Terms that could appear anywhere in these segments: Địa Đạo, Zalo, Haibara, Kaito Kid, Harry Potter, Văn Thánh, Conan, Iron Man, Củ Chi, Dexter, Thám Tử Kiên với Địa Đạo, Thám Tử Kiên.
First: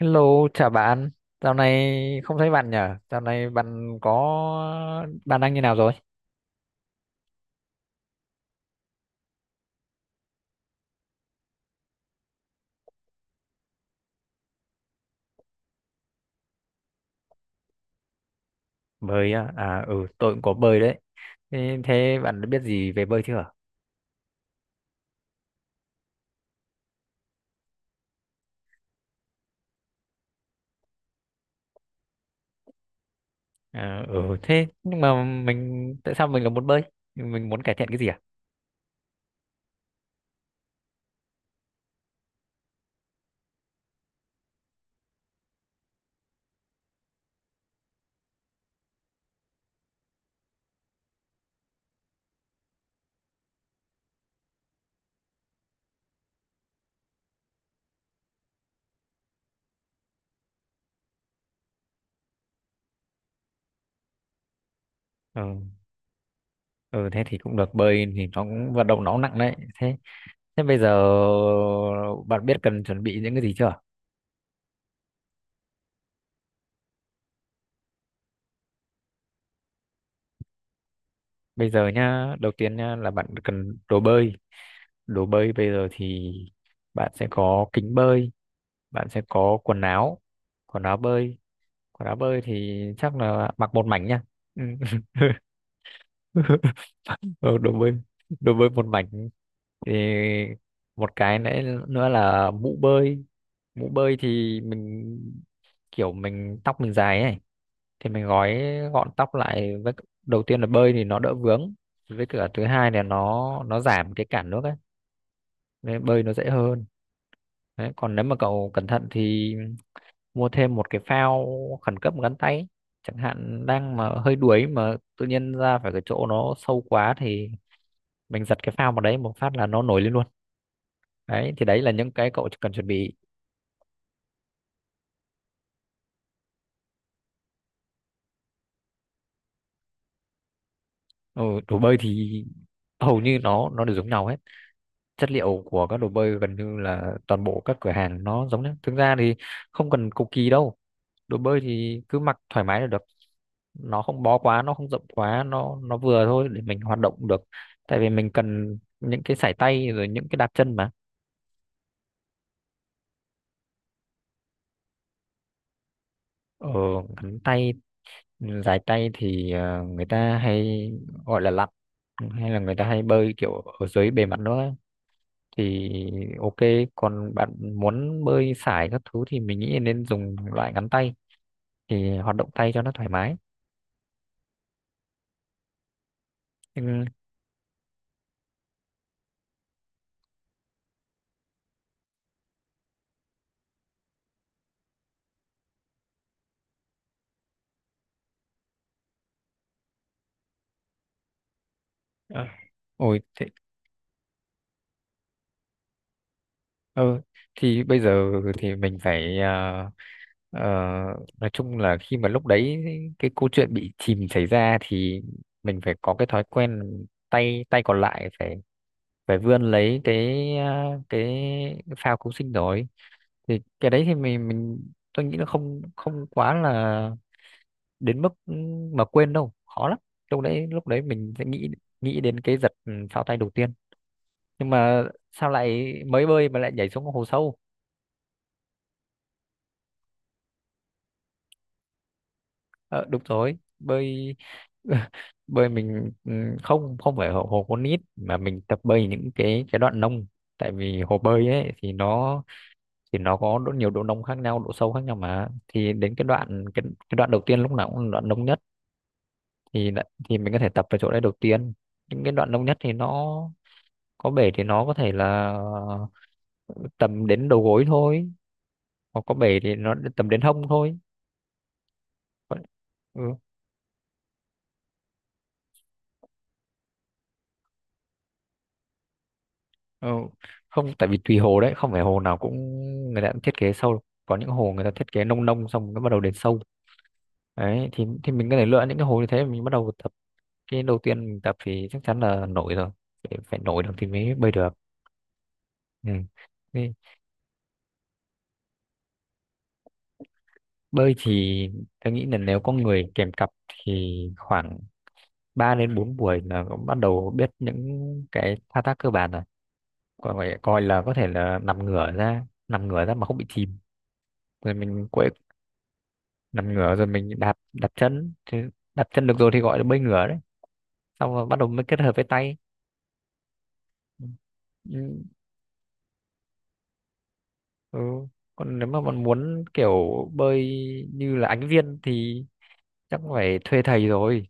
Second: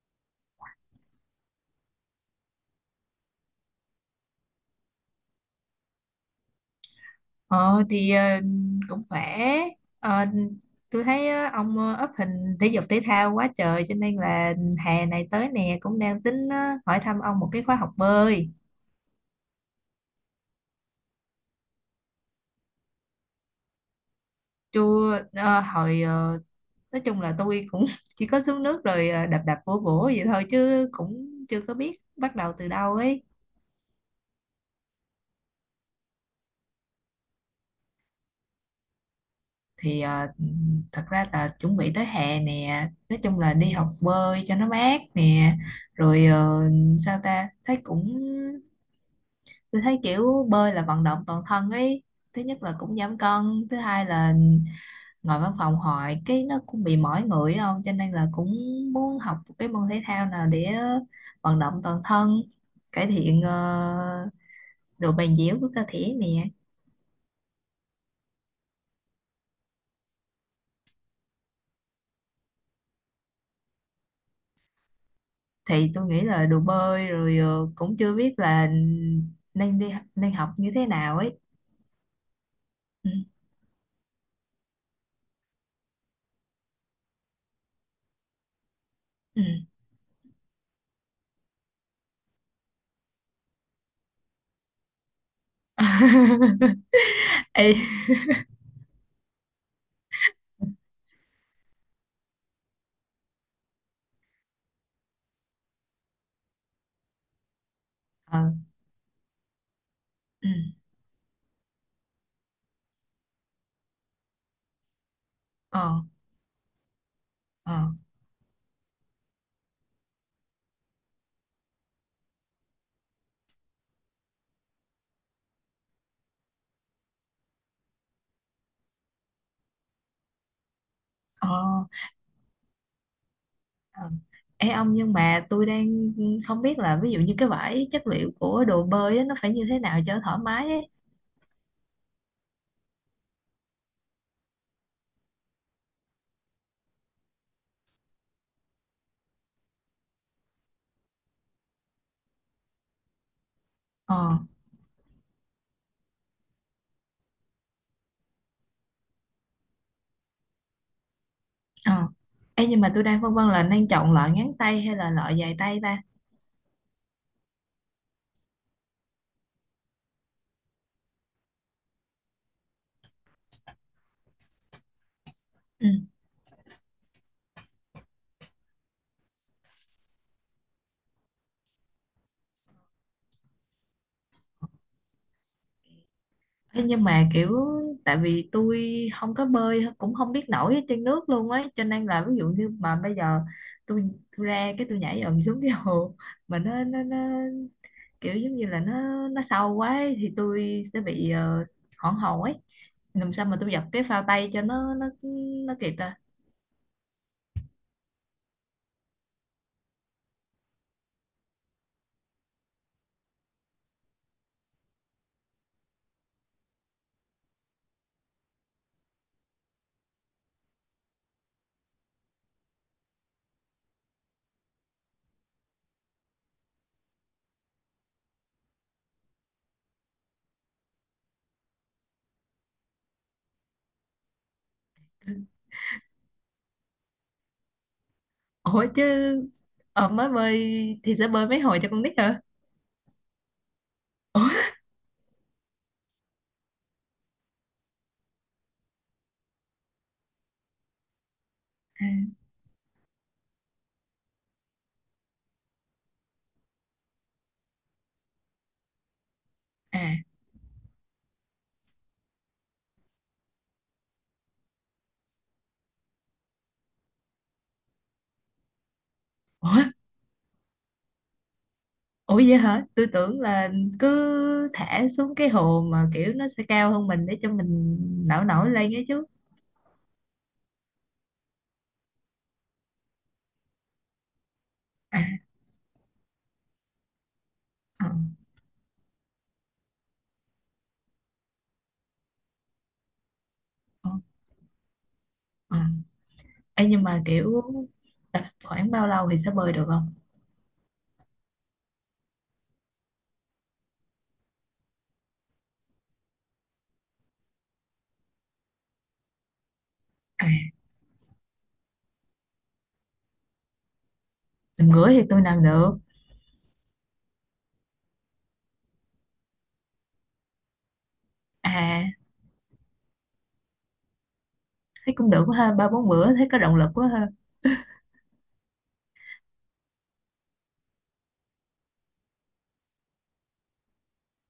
Hello, chào bạn. Dạo này không thấy bạn nhở? Dạo này bạn đang như nào rồi? Ờ thì cũng khỏe. Ờ, tôi thấy ông up hình thể dục thể thao quá trời cho nên là hè này tới nè cũng đang tính hỏi thăm ông một cái khóa học bơi. Bơi à? À ừ, tôi cũng có bơi đấy. Thế bạn đã biết gì về bơi chưa? Chưa. Ờ, hồi nói chung là tôi cũng chỉ có xuống nước rồi đập đập vỗ vỗ vậy thôi chứ cũng chưa có biết bắt đầu từ đâu ấy. À, ừ thế nhưng mà tại sao mình lại muốn bơi? Mình muốn cải thiện cái gì à? Thì thật ra là chuẩn bị tới hè nè, nói chung là đi học bơi cho nó mát nè. Rồi sao ta thấy cũng tôi thấy kiểu bơi là vận động toàn thân ấy. Thứ nhất là cũng giảm cân, thứ hai là ngồi văn phòng hoài cái nó cũng bị mỏi người ấy không, cho nên là cũng muốn học một cái môn thể thao nào để vận động toàn thân, cải thiện độ bền Ừ, dẻo của cơ thể nè. ừ thế thì cũng được, bơi thì nó cũng vận động, nó cũng nặng đấy. Thế thế bây giờ bạn biết cần chuẩn bị những cái gì chưa? Thì tôi nghĩ là đồ bơi rồi. Ờ, Cũng chưa biết là nên đi nên học như thế nào ấy. Bây giờ nhá, đầu tiên nhá là Ừ. bạn cần đồ bơi. Đồ bơi bây giờ thì bạn sẽ có kính bơi, bạn sẽ Ừ. có quần áo bơi, quần áo bơi thì chắc là mặc một mảnh nha, ừ. Ờ, Ê. Đồ bơi một mảnh thì một cái nữa nữa là mũ bơi, mũ bơi thì mình kiểu mình tóc mình dài ấy thì mình Ờ. Gọn tóc lại, với đầu Ừ. tiên là bơi thì nó đỡ vướng, với cả thứ hai là nó giảm cái cản nước ấy Ờ. nên bơi nó dễ hơn. Ờ. Đấy, còn nếu mà cậu cẩn thận thì mua thêm một cái phao khẩn cấp gắn tay ấy. Chẳng hạn đang mà hơi đuối mà tự nhiên ra phải cái chỗ nó sâu quá thì mình giật cái phao vào đấy một phát là nó nổi lên luôn, đấy Ờ. thì đấy là những cái cậu cần chuẩn bị. Ờ. Ê ông, nhưng mà tôi đang không biết là ví dụ như cái vải chất liệu của đồ bơi á, nó phải như thế nào cho thoải mái ấy. Ừ, đồ bơi thì hầu như nó đều giống nhau hết, chất liệu của các đồ bơi gần như là toàn bộ các cửa hàng nó giống nhau, thực ra thì không cần cầu kỳ đâu, đồ bơi thì cứ mặc thoải mái là được, nó không bó Ờ. quá, nó không rộng quá, nó vừa thôi để mình hoạt động được, tại vì mình cần những cái sải tay rồi những cái đạp chân mà. Ờ. Ê, nhưng mà tôi đang phân vân là nên chọn loại ngắn tay hay là loại dài tay ta. ờ Ngắn tay, dài tay thì người ta hay gọi là lặn, hay là người ta hay bơi kiểu ở dưới bề mặt nữa thì Ừ. ok. Còn bạn muốn bơi sải các thứ thì mình nghĩ nên dùng loại ngắn tay thì hoạt động tay cho nó thoải mái. Ê, Nhưng nhưng mà kiểu tại vì tôi không có bơi cũng không biết nổi ở trên nước luôn ấy, cho nên là ví dụ như mà bây giờ tôi tôi ra cái tôi nhảy ầm xuống cái hồ mà nó kiểu giống như là nó sâu quá ấy, thì tôi sẽ bị hoảng hồn ờ, ấy. ôi Làm thế. sao mà tôi giật cái phao tay cho nó kịp ta? Ừ, thì bây giờ thì mình phải, ờ, nói chung là khi mà lúc đấy cái câu chuyện bị chìm xảy ra thì mình phải có cái thói quen, tay tay còn lại phải phải vươn lấy cái phao cứu sinh rồi, thì cái đấy thì mình tôi nghĩ là không không quá là đến mức mà quên đâu, khó lắm. Lúc đấy mình sẽ nghĩ nghĩ đến cái giật, phao tay đầu tiên. Nhưng mà sao lại mới bơi mà lại nhảy xuống hồ sâu? Ủa chứ mới bơi thì sẽ bơi mấy hồi cho con nít hả? Ờ, đúng rồi, bơi Ủa. bơi mình, ừ, không không phải hồ, hồ con nít mà mình tập bơi những cái đoạn nông, tại vì hồ bơi ấy thì À. Thì nó có độ nhiều, độ nông khác nhau, độ sâu khác nhau mà, thì đến cái đoạn đầu tiên lúc nào cũng là đoạn nông nhất thì À. thì mình có thể tập ở chỗ đấy đầu tiên. Những cái đoạn nông nhất thì nó có bể thì nó có thể là tầm đến đầu gối thôi, hoặc có bể thì Ủa. nó tầm đến hông thôi, Ủa vậy hả, tôi ừ. tưởng là cứ thả xuống cái hồ mà kiểu nó sẽ cao hơn mình để cho mình nổi nổi lên ấy chứ. Ờ, không, tại vì tùy hồ đấy, không phải hồ nào cũng người ta cũng thiết kế sâu, có những hồ người ta thiết À. kế nông nông xong nó bắt đầu đến sâu, đấy thì Ờ. Mình có thể lựa những cái hồ như thế mình bắt đầu tập. Cái đầu tiên mình tập thì chắc chắn là nổi rồi, phải nổi được thì Ờ. mới bơi được, Ờ. ừ. Ê, Thế, nhưng mà kiểu khoảng bao lâu thì sẽ bơi được không? bơi thì tôi nghĩ là nếu có người kèm cặp thì khoảng 3 đến 4 buổi là cũng bắt đầu biết những cái thao tác cơ bản rồi, còn À, phải coi là có thể là nằm ngửa ra mà không bị chìm rồi làm mình, gửi thì tôi làm được. nằm ngửa rồi mình đạp đạp chân thì đạp chân được rồi thì gọi là bơi ngửa đấy, xong rồi bắt đầu mới kết À, hợp với tay, thấy ừ. cũng được quá ha, ba bốn bữa thấy có động lực quá ha. Ừ, còn nếu mà bạn muốn kiểu bơi như là Ánh Viên thì chắc phải thuê thầy rồi,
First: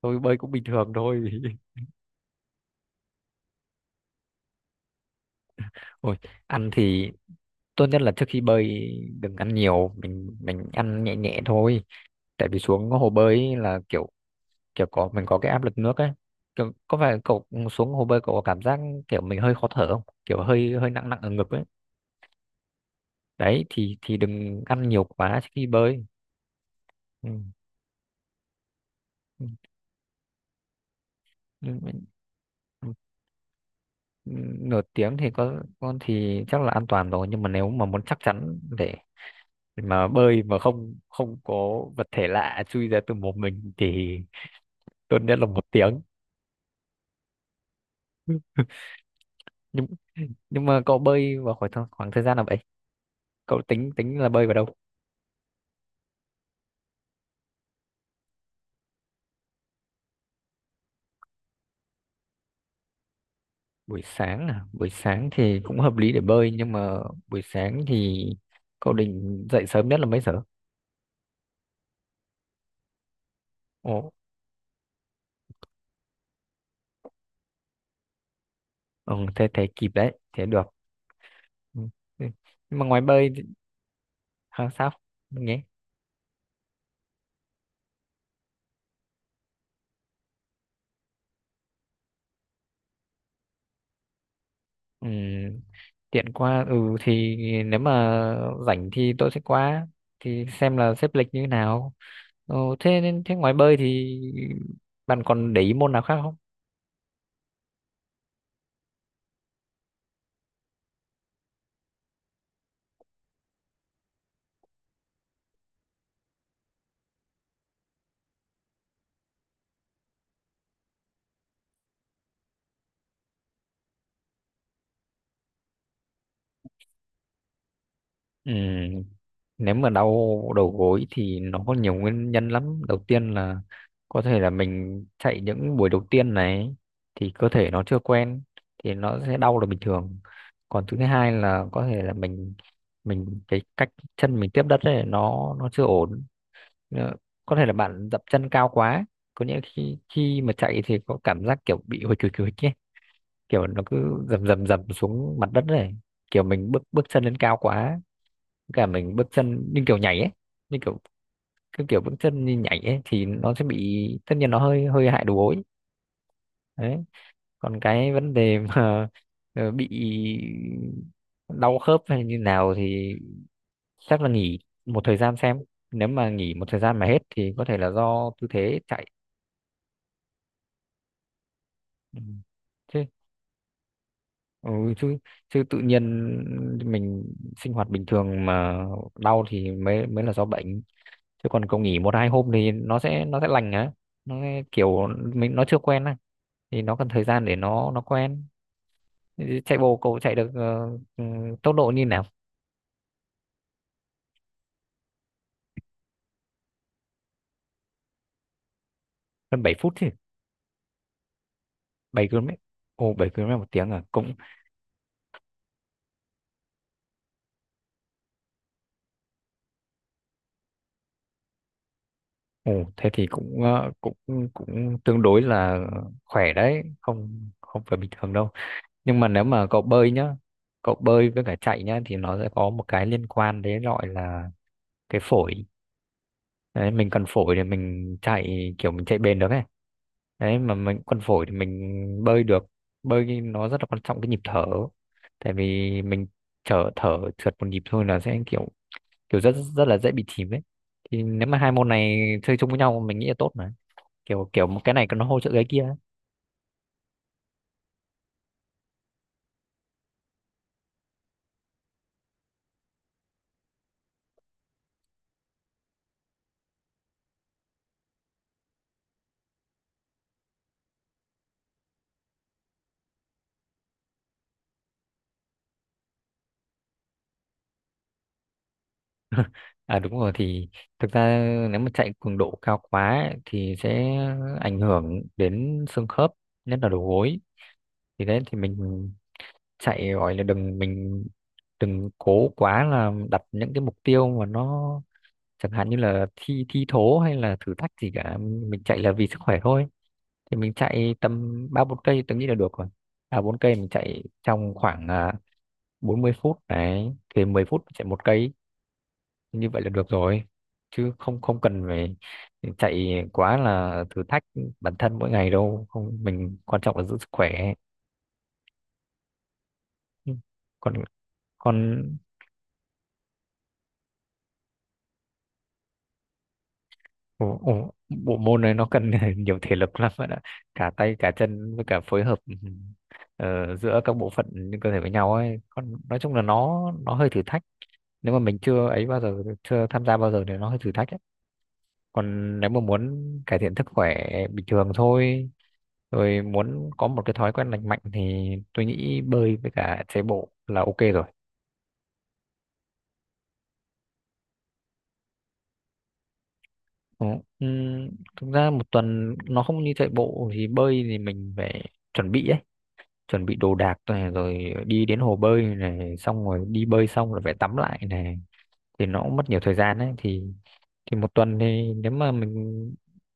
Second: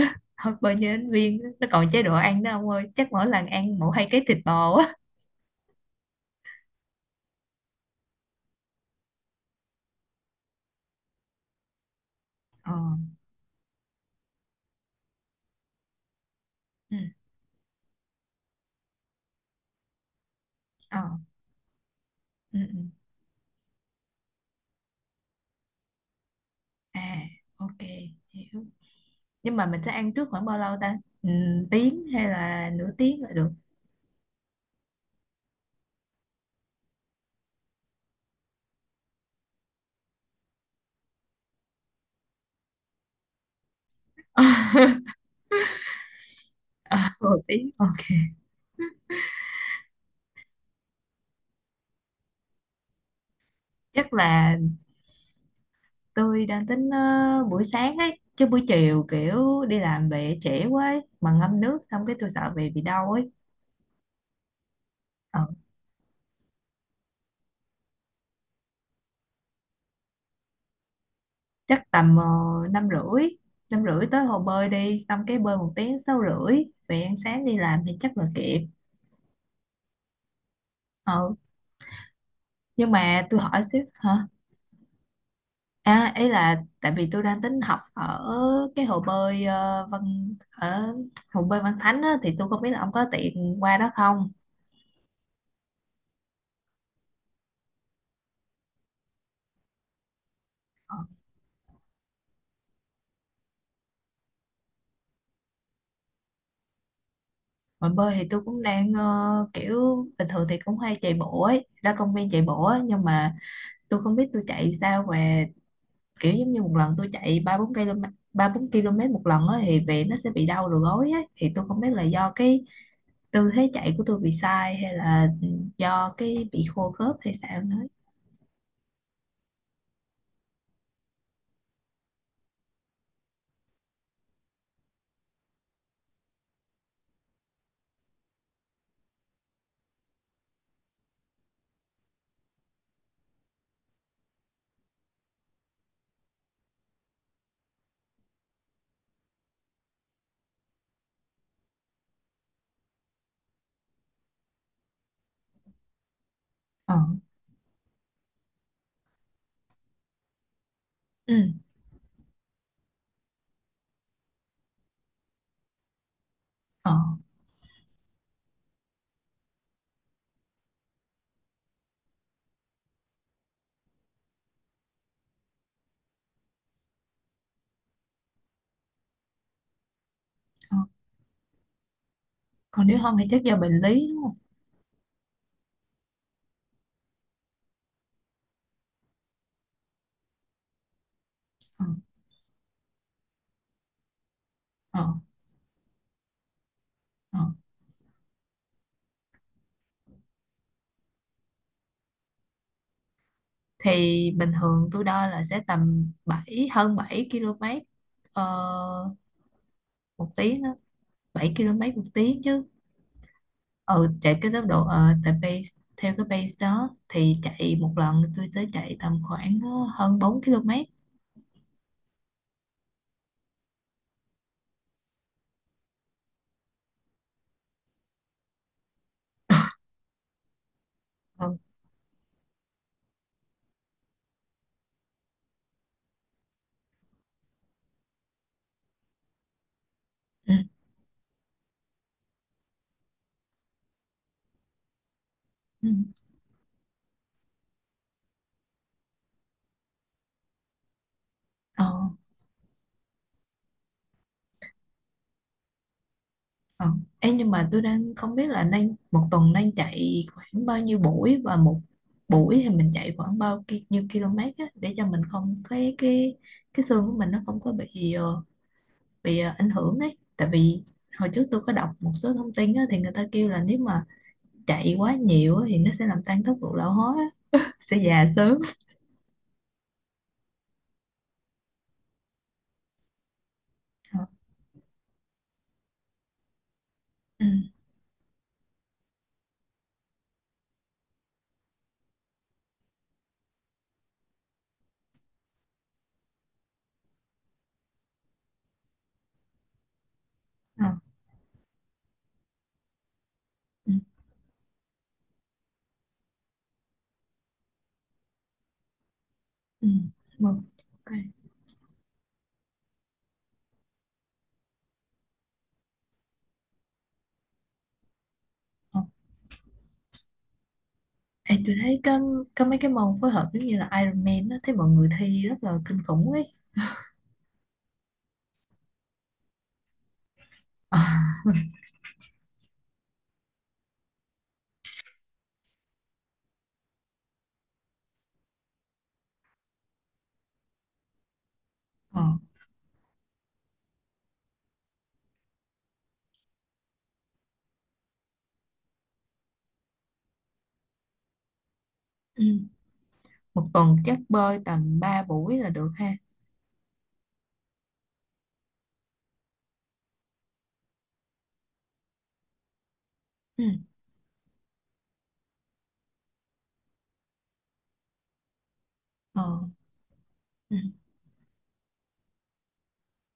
tôi bơi cũng Thôi bình bao thường nhiêu ứng thôi. viên nó còn chế độ ăn đó ông ơi, chắc mỗi lần ăn mỗi hai cái thịt bò á. Ôi, ăn thì tốt nhất là trước khi bơi đừng ăn nhiều, mình ăn nhẹ nhẹ thôi, tại vì Ờ. xuống hồ bơi ấy là kiểu kiểu có mình có cái áp lực nước ấy, kiểu, Ừ. có phải cậu xuống hồ bơi cậu có cảm giác kiểu mình hơi khó thở không, kiểu hơi hơi Ờ. nặng nặng ở ngực ấy, Ừ. Ừ. đấy thì đừng ăn nhiều quá khi bơi, À, ừ. ok, hiểu. ừ, Nhưng mà mình sẽ ăn trước khoảng bao lâu ta? ừ, ừ, Tiếng hay là ừ, nửa tiếng là được? Nửa tiếng thì có con thì chắc là an toàn rồi, nhưng mà nếu mà muốn chắc chắn để mà bơi mà không không có vật thể lạ chui ra từ mồm mình thì tốt nhất là một tiếng. À, một tiếng, ok. nhưng nhưng mà cậu bơi vào khoảng thời gian nào vậy, cậu tính Chắc tính là bơi vào là đâu? tôi đang tính buổi sáng ấy, chứ buổi chiều kiểu đi làm về trễ quá ấy. Mà ngâm nước xong cái tôi sợ về bị đau ấy. Buổi sáng à, buổi sáng Ờ. thì cũng hợp lý để bơi, nhưng mà buổi sáng thì cậu định dậy sớm nhất là mấy giờ? Chắc tầm năm rưỡi. Năm rưỡi Ồ, tới hồ bơi đi xong cái bơi một tiếng, sáu rưỡi về ăn sáng đi làm thì chắc là kịp. ừ, thế thế kịp đấy, thế được, Ừ, ừ. Ừ. Nhưng mà nhưng ngoài mà bơi tôi thì- hỏi xíu hả? à, sao? Mình nhé, À, ấy là tại vì tôi đang tính học ở cái hồ bơi ờ, Văn ở hồ bơi Văn Thánh á, thì tôi không biết là ông có tiện qua đó không? ừ, tiện qua, ừ, thì nếu mà rảnh thì tôi sẽ qua thì xem là Ờ, xếp lịch như thế nào. Ừ, thế nên thế ngoài bơi thì bạn còn để ý môn nào khác không? mà bơi thì tôi cũng đang kiểu bình thường thì cũng hay chạy bộ ấy, ra công viên chạy bộ á, nhưng mà tôi không biết tôi chạy sao mà kiểu giống như một lần tôi chạy 3 4 km. 3 4 km một lần á thì về nó sẽ bị đau đầu gối á, thì tôi không biết là do cái tư thế chạy của tôi bị sai hay là do cái bị khô khớp hay sao nữa. Ừ, nếu mà đau đầu gối thì nó có nhiều nguyên nhân lắm. Đầu tiên là có thể là mình chạy những buổi đầu tiên này thì cơ thể nó chưa quen thì nó sẽ đau là bình thường. Còn thứ hai là có thể là mình cái cách chân mình tiếp đất ấy nó chưa ổn. Ờ, có thể là bạn dậm chân cao quá. Có nghĩa khi khi mà chạy thì có cảm giác kiểu bị hồi chùi chùi ấy, kiểu nó cứ dầm dầm dầm xuống mặt đất này, kiểu mình bước Ờ. bước chân lên cao quá, cả mình bước chân như kiểu nhảy ấy, như kiểu Ừ. cái kiểu bước chân như nhảy ấy thì nó sẽ bị, tất nhiên nó hơi hơi hại đầu gối Ờ. đấy. Còn cái vấn đề mà bị đau khớp hay như nào thì chắc là nghỉ một thời gian xem, nếu mà nghỉ một thời gian mà hết thì có thể là do tư thế chạy. Ờ. Ừ. Còn nếu Chứ không thì chắc do bệnh lý đúng không? ừ, chứ chứ tự nhiên mình sinh hoạt bình thường mà đau thì mới mới là do bệnh, chứ còn cậu Ờ. nghỉ một hai hôm thì nó sẽ lành á, nó sẽ Ờ. kiểu mình nó chưa quen á thì nó cần thời Ờ. gian để nó quen. Chạy bộ cậu chạy được ừ, tốc độ như nào? Thì bình thường tôi đo là sẽ tầm bảy, hơn 7 km ờ, Gần 7 phút chứ, một tiếng á. 7 km một 7 tiếng km chứ? Ồ, 7 km một tiếng à, Ừ, cũng chạy cái tốc độ tại pace. Theo cái pace đó thì chạy một lần tôi sẽ chạy tầm khoảng hơn 4 km. ồ thế thì cũng, cũng cũng tương đối là khỏe đấy, không không phải bình thường đâu. Nhưng mà nếu mà cậu bơi nhá, cậu bơi với cả Ừ. chạy nhá thì nó sẽ có một cái liên quan đấy gọi là cái phổi. Đấy mình cần phổi để mình chạy kiểu mình chạy bền được ấy, Ừ. đấy mà mình cần phổi thì mình bơi được. Bơi thì nó rất là quan trọng cái nhịp thở, tại Ừ. vì mình thở thở trượt một nhịp thôi là sẽ kiểu kiểu rất rất là dễ bị chìm ấy. Thì nếu mà hai Ờ. môn này chơi chung với nhau mình nghĩ là tốt mà, kiểu kiểu một cái này nó hỗ trợ cái kia. Ờ. Ê, nhưng mà tôi đang không biết là đang một tuần đang chạy khoảng bao nhiêu buổi, và một buổi thì mình chạy khoảng bao nhiêu km á, để cho mình không cái xương của mình nó không có bị bị ảnh hưởng ấy. Tại vì hồi trước tôi có đọc một số thông tin á, thì người ta kêu là nếu mà chạy quá nhiều á, thì nó sẽ làm tăng tốc độ lão hóa á, sẽ già sớm. À đúng rồi, thì thực ra nếu mà chạy cường độ cao quá ấy, thì sẽ Ờ. ảnh hưởng đến xương khớp, nhất là đầu gối. Ừ. Thì đấy thì mình chạy gọi là đừng cố quá là đặt những cái mục tiêu mà nó chẳng hạn như là thi thi thố hay là thử thách gì cả, mình chạy là vì sức khỏe thôi. Thì mình Ờ. chạy tầm ba bốn cây tôi nghĩ là được rồi, ba bốn cây mình Ừ. chạy trong khoảng à, 40 phút đấy thì 10 phút chạy một cây, như vậy là Ừ. được rồi, Vâng. chứ Ok. không không cần phải chạy quá là thử thách bản thân mỗi ngày đâu, không mình quan trọng là giữ sức khỏe. Ờ, Ừ. còn ê, tôi thấy còn có mấy cái môn phối hợp giống như là Iron Man á, thấy mọi người thi rất là kinh khủng ấy. ồ, ồ, bộ môn này nó cần nhiều thể lực lắm bạn ạ, cả Ờ. tay cả chân với cả phối hợp, ừ, ờ, giữa các bộ phận trên cơ thể với nhau ấy, còn nói chung là nó hơi thử thách, nếu mà mình chưa ấy bao giờ chưa tham gia bao giờ thì nó hơi thử thách ấy. Ờ. Còn nếu mà muốn cải thiện sức khỏe bình thường thôi, rồi muốn có một cái thói quen lành mạnh thì tôi nghĩ bơi với cả chạy bộ là ok rồi. Ừ. Một tuần chắc bơi tầm 3 buổi là được ha. Ừ, ừm, thực ra một tuần nó không như chạy bộ, thì bơi thì mình phải chuẩn bị ấy, chuẩn bị Ừ. đồ đạc này rồi đi đến hồ bơi này xong rồi đi bơi xong rồi phải tắm lại này, thì nó cũng mất nhiều Ờ. thời gian đấy. Thì Ừ. Một tuần thì nếu mà mình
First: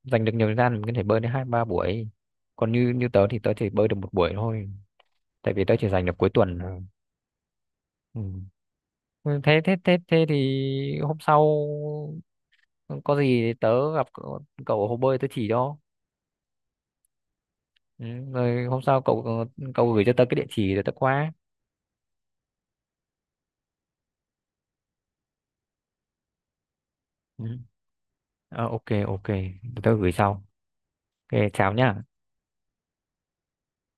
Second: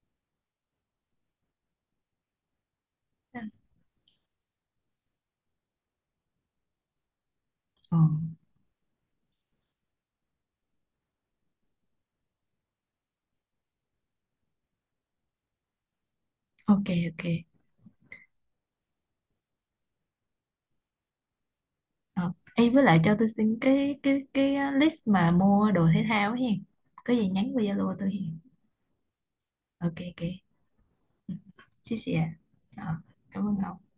dành được nhiều thời gian mình có thể bơi đến hai ba buổi, còn như như tớ thì Ờ. tớ chỉ bơi được một buổi thôi, tại vì tớ chỉ dành được cuối tuần thôi, Ờ. ừ. Ừ, thế thế thế thế thì hôm sau có gì thì tớ gặp cậu cậu ở hồ bơi tớ chỉ cho, Ok, ok. ừ. Rồi hôm sau cậu cậu gửi cho tớ cái địa chỉ rồi tớ qua, Ờ, ê, với lại cho tôi xin cái list mà mua đồ thể thao ấy hen. Có gì ừ. nhắn qua Zalo tôi hen. Ờ, ok ok. Tớ Ok, gửi ok. sau. Ừ. Ok, chào Chia nhá. sẻ. Ờ, cảm ơn ông.